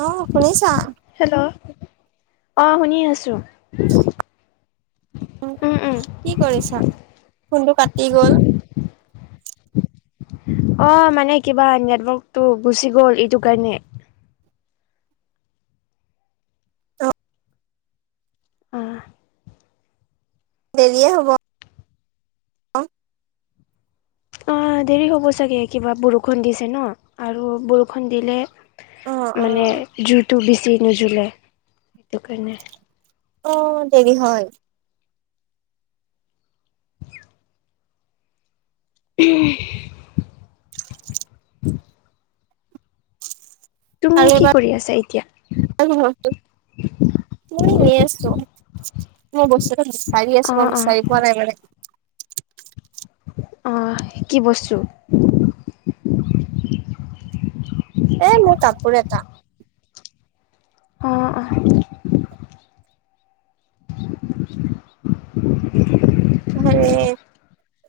অঁ শুনিছা? হেল্ল' অ শুনি আছোঁ। উম কি কৰিছা? ফোনটো কাটি গল। অ মানে কিবা নেটৱৰ্কটো গুচি গ'ল এইটো কাৰণে। [unintelligible] অঁ। অঁ। দেৰিয়ে হ'ব। অঁ। অঁ দেৰি হ'ব চাগে? কিবা বৰষুণ দিছে ন, আৰু বৰষুণ দিলে অ মানে জুইটো বেছি নুজুলে সেইটো কাৰণে। অঁ দেৰি হয়। উ [unintelligible] তুমি আৰু কি এবাৰ কৰি আছা এতিয়া? [unintelligible] মই এনেই আছো, মই বস্তু এটা বিচাৰি আছো অ মই অ বিচাৰি পোৱা নাই মানে। অহ কি বস্তু? এ মোৰ কাপোৰ এটা। অ অহ। হে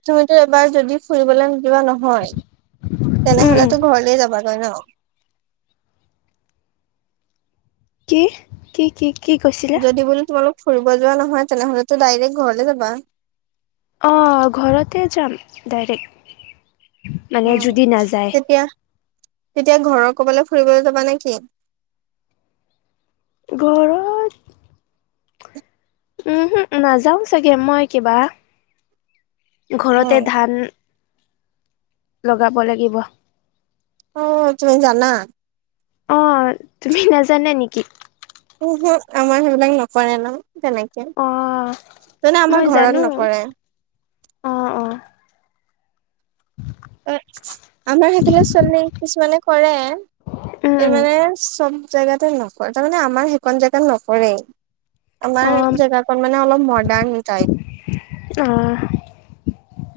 তুমিতো এবাৰ যদি ফুৰিবলে যোৱা নহয়। উম উম তেনেহলেটো ঘৰলে যাবাগৈ ন? কি? কি কি কি কৈছি যদি বোলো তোমালোক ফুৰিব যোৱা নহয় তেনেহলেতো ডাইৰেক্ট ঘৰলে যাবা। অঁ ঘৰতে যাম ডাইৰেক্ট মানে উম যদি নাযায়। তেতিয়া তেতিয়া ঘৰৰ ক'বালে ফুৰিবলৈ যাবা নেকি? ঘৰত উমহোঁ নাযাওঁ চাগে মই কিবা উম ঘৰতে ধান লগাব লাগিব। অ তুমি জানা? অ তুমি নাজানা নেকি? উমহোঁ আমাৰ সেইবিলাক নকৰে ন' তেনেকে অ মানে আমাৰ ঘৰত নকৰে। অঁ অহ। অ আমাৰ সেইফালে চনমাৰিত কিছুমানে কৰে উম কিন্তু উম মানে চব জেগাতে নকৰে তাৰমানে আমাৰ সেইকণ জেগাত নকৰেই। অ আমাৰ জেগাকণ মানে অলপ মৰ্ডাণ টাইপ। অহ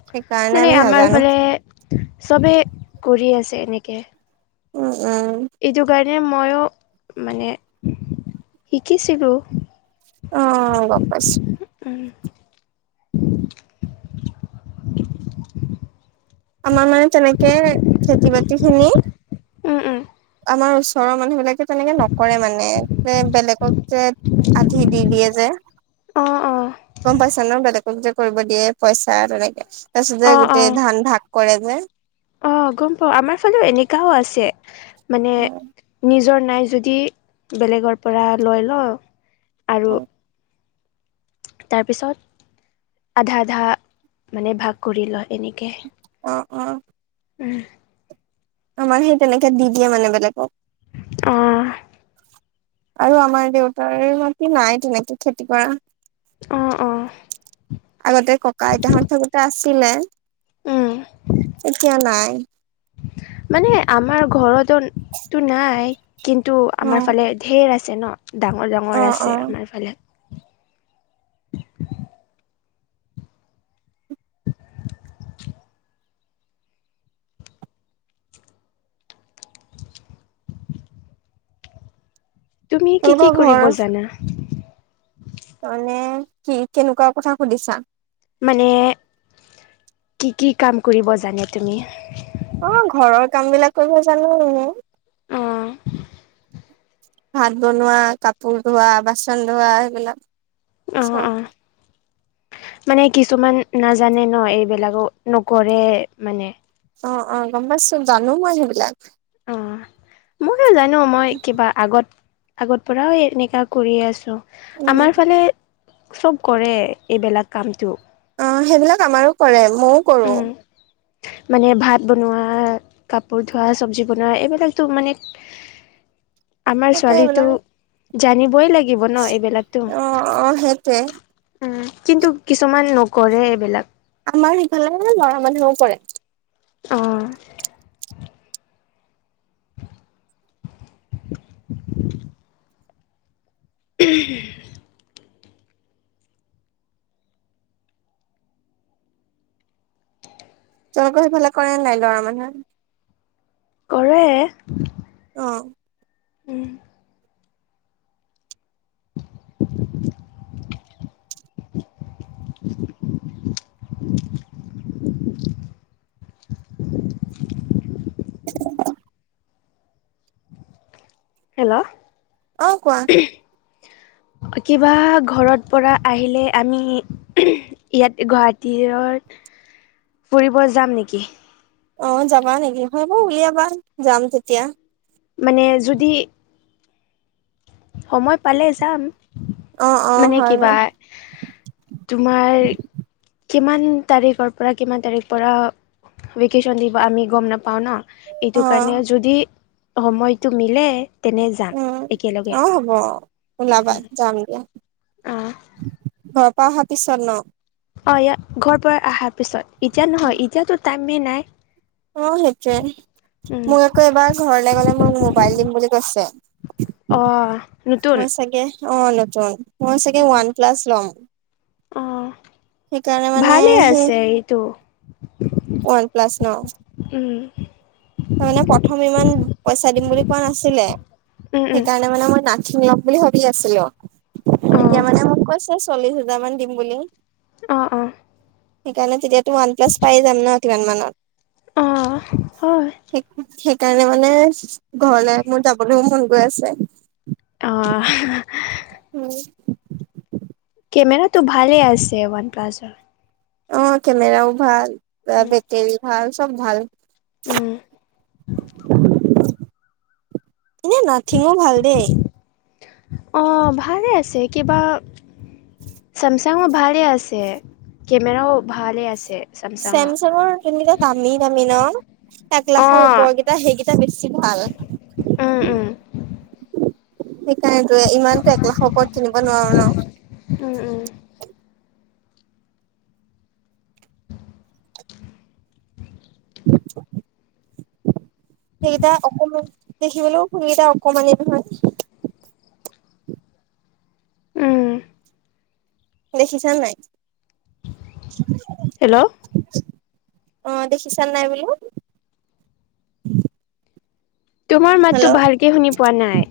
সেইকাৰণে মানে আমি আমাৰ নাজানো। এইফালে চবে কৰি আছে এনেকে। উম উম। এইটো কাৰণে ময়ো মানে শিকিছিলোঁ। অঁ গম পাইছোঁ। উমহ। আমাৰ মানে তেনেকে খেতি - বাতি খিনি উম উম। আমাৰ ওচৰৰ মানুহ বিলাকে তেনেকে নকৰে মানে যে বেলেগক যে আধি দি দিয়ে যে। অ অ গম পাইছা ন? বেলেগক যে কৰিব দিয়ে পইচা তেনেকে তাৰপিছতে গোটেই ধান ভাগ কৰে যে। অহ গম পাওঁ আমাৰ ফালেও এনেকাও আছে মানে অ', নিজৰ নাই যদি বেলেগৰ পৰা লৈ লওঁ আৰু অ', তাৰপিছত আধা আধা মানে ভাগ কৰি লয় এনেকে। অ উমহ। আমাৰ সেই তেনেকে দি দিয়ে মানে বেলেগক। অহ। আৰু আমাৰ দেউতাৰ মাটি নাই তেনেকে খেতি কৰা। অঁ অহ। আগতে ককা আইতাহঁত থাকোতে আছিলে। উমহ। এতিয়া নাই। মানে আমাৰ ঘৰতো তো নাই। কিন্তু আমাৰ অ', ফালে ঢেৰ আছে ন, ডাঙৰ ডাঙৰ অ', আছে অ'। আমাৰ ফালে। [inaudible] তুমি কি কি তেওঁলোকৰ ঘৰ কৰিব জানা? মানে কি কেনেকুৱা কথা সুধিছা? মানে কি কি কাম কৰিব জানে তুমি? অঁ ঘৰৰ কাম বিলাক কৰিব জানো মানে। অঁ। ভাত বনোৱা, কাপোৰ ধোৱা, বাচন ধোৱা সেইবিলাক। অঁ অঁ। [inaudible] মানে কিছুমান নাজানে ন এইবিলাকো নকৰে মানে। অঁ অঁ গম পাইছোঁ জানো মই সেইবিলাক। অ মইও জানো মই কিবা আগত আগত পৰাও এনেকা কৰি আছোঁ, উম, আমাৰ ফালে চব কৰে এইবিলাক কামটো। অ সেইবিলাক আমাৰো কৰে, ময়ও কৰোঁ। উম। মানে ভাত বনোৱা, কাপোৰ ধোৱা, চব্জি বনোৱা এইবিলাকতো মানে [inaudible] আমাৰ সেইটোৱে ছোৱালীতো এইবিলাক জানিবই লাগে লাগিব ন এইবিলাকটো? অ', অ', সেইটোৱে। উম কিন্তু কিছুমান নকৰে এইবিলাক। আমাৰ সিফালে ল'ৰা মানুহেও কৰে। অঁ। [inaudible] উহম্ তোমালোকৰ সেইফালে কৰে নাই ল'ৰা মানুহে? কৰে। অঁ। উম। [unintelligible] হেল্ল। অ কোৱা। কিবা ঘৰত পৰা আহিলে আমি ইয়াত গুৱাহাটীৰত ফুৰিব যাম নেকি? অ যাবা নেকি? হব উলিয়াবা যাম তেতিয়া। মানে যদি সময় পালে যাম, অ অ মানে হয় কিবা বাৰু তোমাৰ কিমান তাৰিখৰ পৰা কিমান তাৰিখ পৰা ভেকেশ্যন দিব আমি গম নাপাওঁ ন। এইটো অ কাৰণে যদি সময়টো মিলে তেনে যাম উম একেলগে অঁ হ'ব। ওলাবা যাম দিয়া, অ', ঘৰ পা অহাৰ পিছত ন? অ ইয়া ঘৰ পৰা অহাৰ পিছত, এতিয়া নহয় এতিয়াতো টাইমেই নাই। অ সেইটোৱে উম, মোক আকৌ এবাৰ ঘৰলে গলে মোক মোবাইল দিম বুলি কৈছে। অহ। মই চাগে অ' নেটৱৰ্ক মই চাগে অ', ওৱান প্লাছ লম। অ', সেইকাৰণে মানে ভালে আছে সেই এইটো [inaudible] ওৱান প্লাছ ন? উম, তাৰ মানে প্ৰথম ইমান পইচা দিম বুলি কোৱা নাছিলে। উম, উম, সেইকাৰণে মানে মই নাথিম লম বুলি ভাবি আছিলোঁ। এতিয়া অ', মানে মোক কৈছে এই চল্লিছ হাজাৰ মান দিম বুলি অ' অ'। সেইকাৰণে তেতিয়াতো ওৱান প্লাছ পাই যাম ন কিমান অ', হয় মানত। সেইকাৰণে মানে ঘৰলে মোৰ যাবলৈও মন গৈ আছে। আ। উম। কেমেৰাটো ভালে আছে ওৱান প্লাছৰ। অ' কেমেৰাও ভাল উম, বেটেৰী ভাল চব ভাল। উম, [unintelligible] এনে নাথিমো ভাল দেই। অ' ভালে আছে কিবা চেমচাংও ভালে আছে কেমেৰাও ভালে আছে। চেমচাঙৰ যিবিলাক বিলাত দামী দামী ন। এক অ লাখৰ ওপৰকেইটা সেইকেইটা বেছি ভাল। উম, উম। তাকেটো ইমানতো একলাখৰ ওপৰত কিনিব নোৱাৰো ন। উম, উম। [unintelligible] সেইকেইটা অকনমান, দেখিবলৈও ফোনকেইটা অকমানেই নহয়। উম। দেখিছা নাই? হেল্ল'। অ' দেখিছা নাই বোলো? তোমাৰ মাতটো হেল্ল' ভালকে শুনি পোৱা নাই।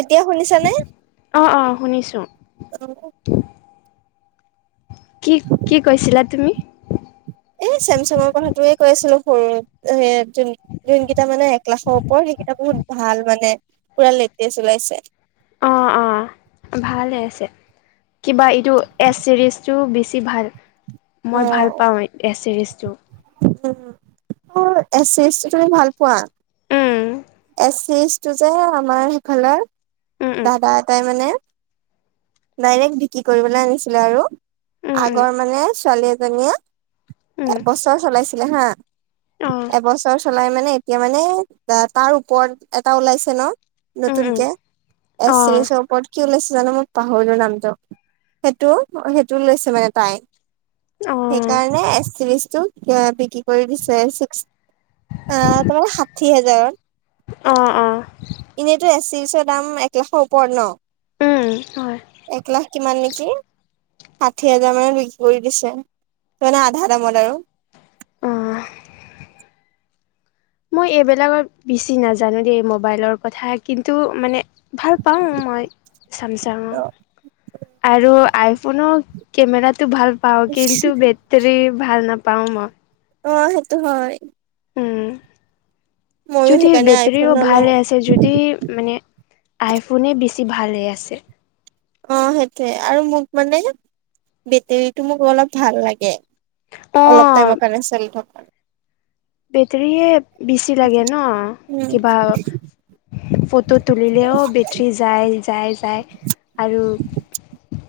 এতিয়া শুনিছানে? অ' অ' শুনিছোঁ। অ'। কি কি কৈছিলা তুমি? এই চেমচঙৰ কথাটোয়ে কৈ আছিলোঁ সৰু এ যোন যোনকেইটা মানে এক লাখৰ ওপৰত সেইকেইটা বহুত ভাল মানে, পুৰা লেতেজ ওলাইছে। অ' অ' ভালে আছে। কিবা এইটো এছ চিৰিজটো বেছি ভাল মই ভাল পাওঁ এছ চিৰিজটো। মোৰ এচ চিৰিজটো তুমি ভাল পোৱা? উম এচ চিজ টো যে আমাৰ সেইখনৰ উম দাদা এটাই মানে ডাইৰেক্ট বিক্ৰী কৰিবলৈ আনিছিলে আৰু উম আগৰ মানে ছোৱালী জনীয়ে উম একবছৰ চলাইছিলে হা উম উম অ এবছৰ চলাই মানে এতিয়া মানে তাত তাৰ ওপৰত এটা ওলাইছে ন উম উম নতুনকে এছ অ চিৰিজৰ ওপৰত কি ওলাইছে জানো মোক পাহৰিৰ নামটো, সেইটো সেইটো লৈছে মানে তাই। সেইকাৰণে এচ চিৰিজটো এ বিক্ৰী কৰি দিছে ছিক্স, আহ তোমাৰ ষাঠি হাজাৰত। অ' অ'। এনেইতো এছ চিৰিজৰ দাম এক লাখৰ ওপৰত ন। উম হয়। এক লাখ কিমান নেকি। ষাঠি হাজাৰ মানত বিক্ৰী কৰি দিছে, ত মানে আধা দামত আৰু। অ মই এইবিলাকত বেছি নাজানো দেই মোবাইলৰ কথা কিন্তু মানে ভাল পাওঁ মই, চামচাঙৰ। আৰু আইফনৰ কেমেৰাতটো ভাল পাওঁ কিন্তু বেটেৰী বেটেৰি ভাল নাপাওঁ মই। অ', সেইটো হয়। উম, ময়ো যদি সেইকাৰণে বেটেৰি আইফোন নলওঁ ভালে আছে যদি মানে আইফোনেই বেছি ভালে আছে। অ' সেইটোয়ে আৰু মোক মানে, বেটৰীটো মোক অলপ ভাল লাগে। অ অলপ টাইমৰ কাৰণে চলি থকা। বেটাৰিহে বেছি লাগে ন, উম কিবা ফটো তুলিলেও বেটাৰী যায়, যায়, যায়। আৰু,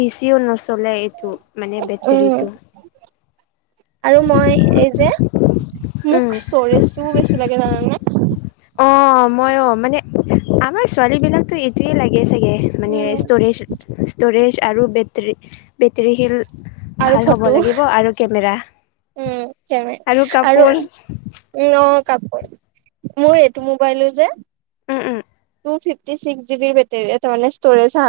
বেছিও নচলে এইটো মানে উম বেটেৰীটো। আৰু মই এই যে, উম মোক স্টৰেজটোও বেছি লাগে জানা নে? অ' মই অ' মানে আমাৰ ছোৱালী বিলাকতো সেইটোয়ে লাগে চাগে মানে উম ষ্টৰেজ, ষ্ট'ৰেজ আৰু বেটেৰী। বেটেৰিশীল আৰু ভাল হ'ব ফটো লাগিব, আৰু কেমেৰা। উম কেমেৰা আৰু কাপোৰ। উম অ', কাপোৰ মোৰ এইটো মোবাইলো যে উম, উম। টু ফিফটি ছিক্ জিবিৰ বেটেৰি তাৰমাহনে ষ্টৰেজ হা।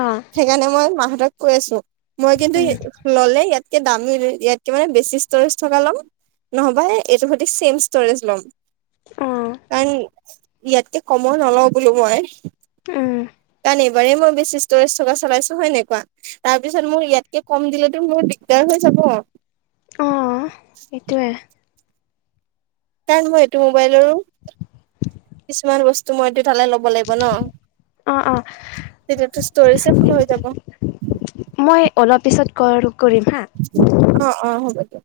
অ'। সেইকাৰণে মই মাহঁতক কৈ আছো, মই কিন্তু উম ল'লে ইয়াতকে দামী, ইয়াতকে মানে বেছি ষ্টৰেজ থকা লম। নহবা এইটো সতি চেম ষ্টৰেজ ল'ম। অ' কাৰণ, ইয়াতকে কমৰ নলওঁ বোলো মই। উম। কাৰণ এইবাৰেই মই বেছি স্টৰেজ থকা চলাইছো হয় নে নাই কোৱা। তাৰ পিছত মোৰ ইয়াতকে কম দিলেতো মোৰ দিগদাৰ হৈ যাব। অ' সেইটোৱেই। কাৰণ মই এইটো মোবাইলৰো, কিছুমান বস্তু মই এইটো তালে লব লাগিব ন। অ' অ'। তেতিয়াতো ষ্টৰেজে ফুল হৈ যাব মই অলপ পিছত কল কৰিম হা। অ' অ' হ'ব দিয়া।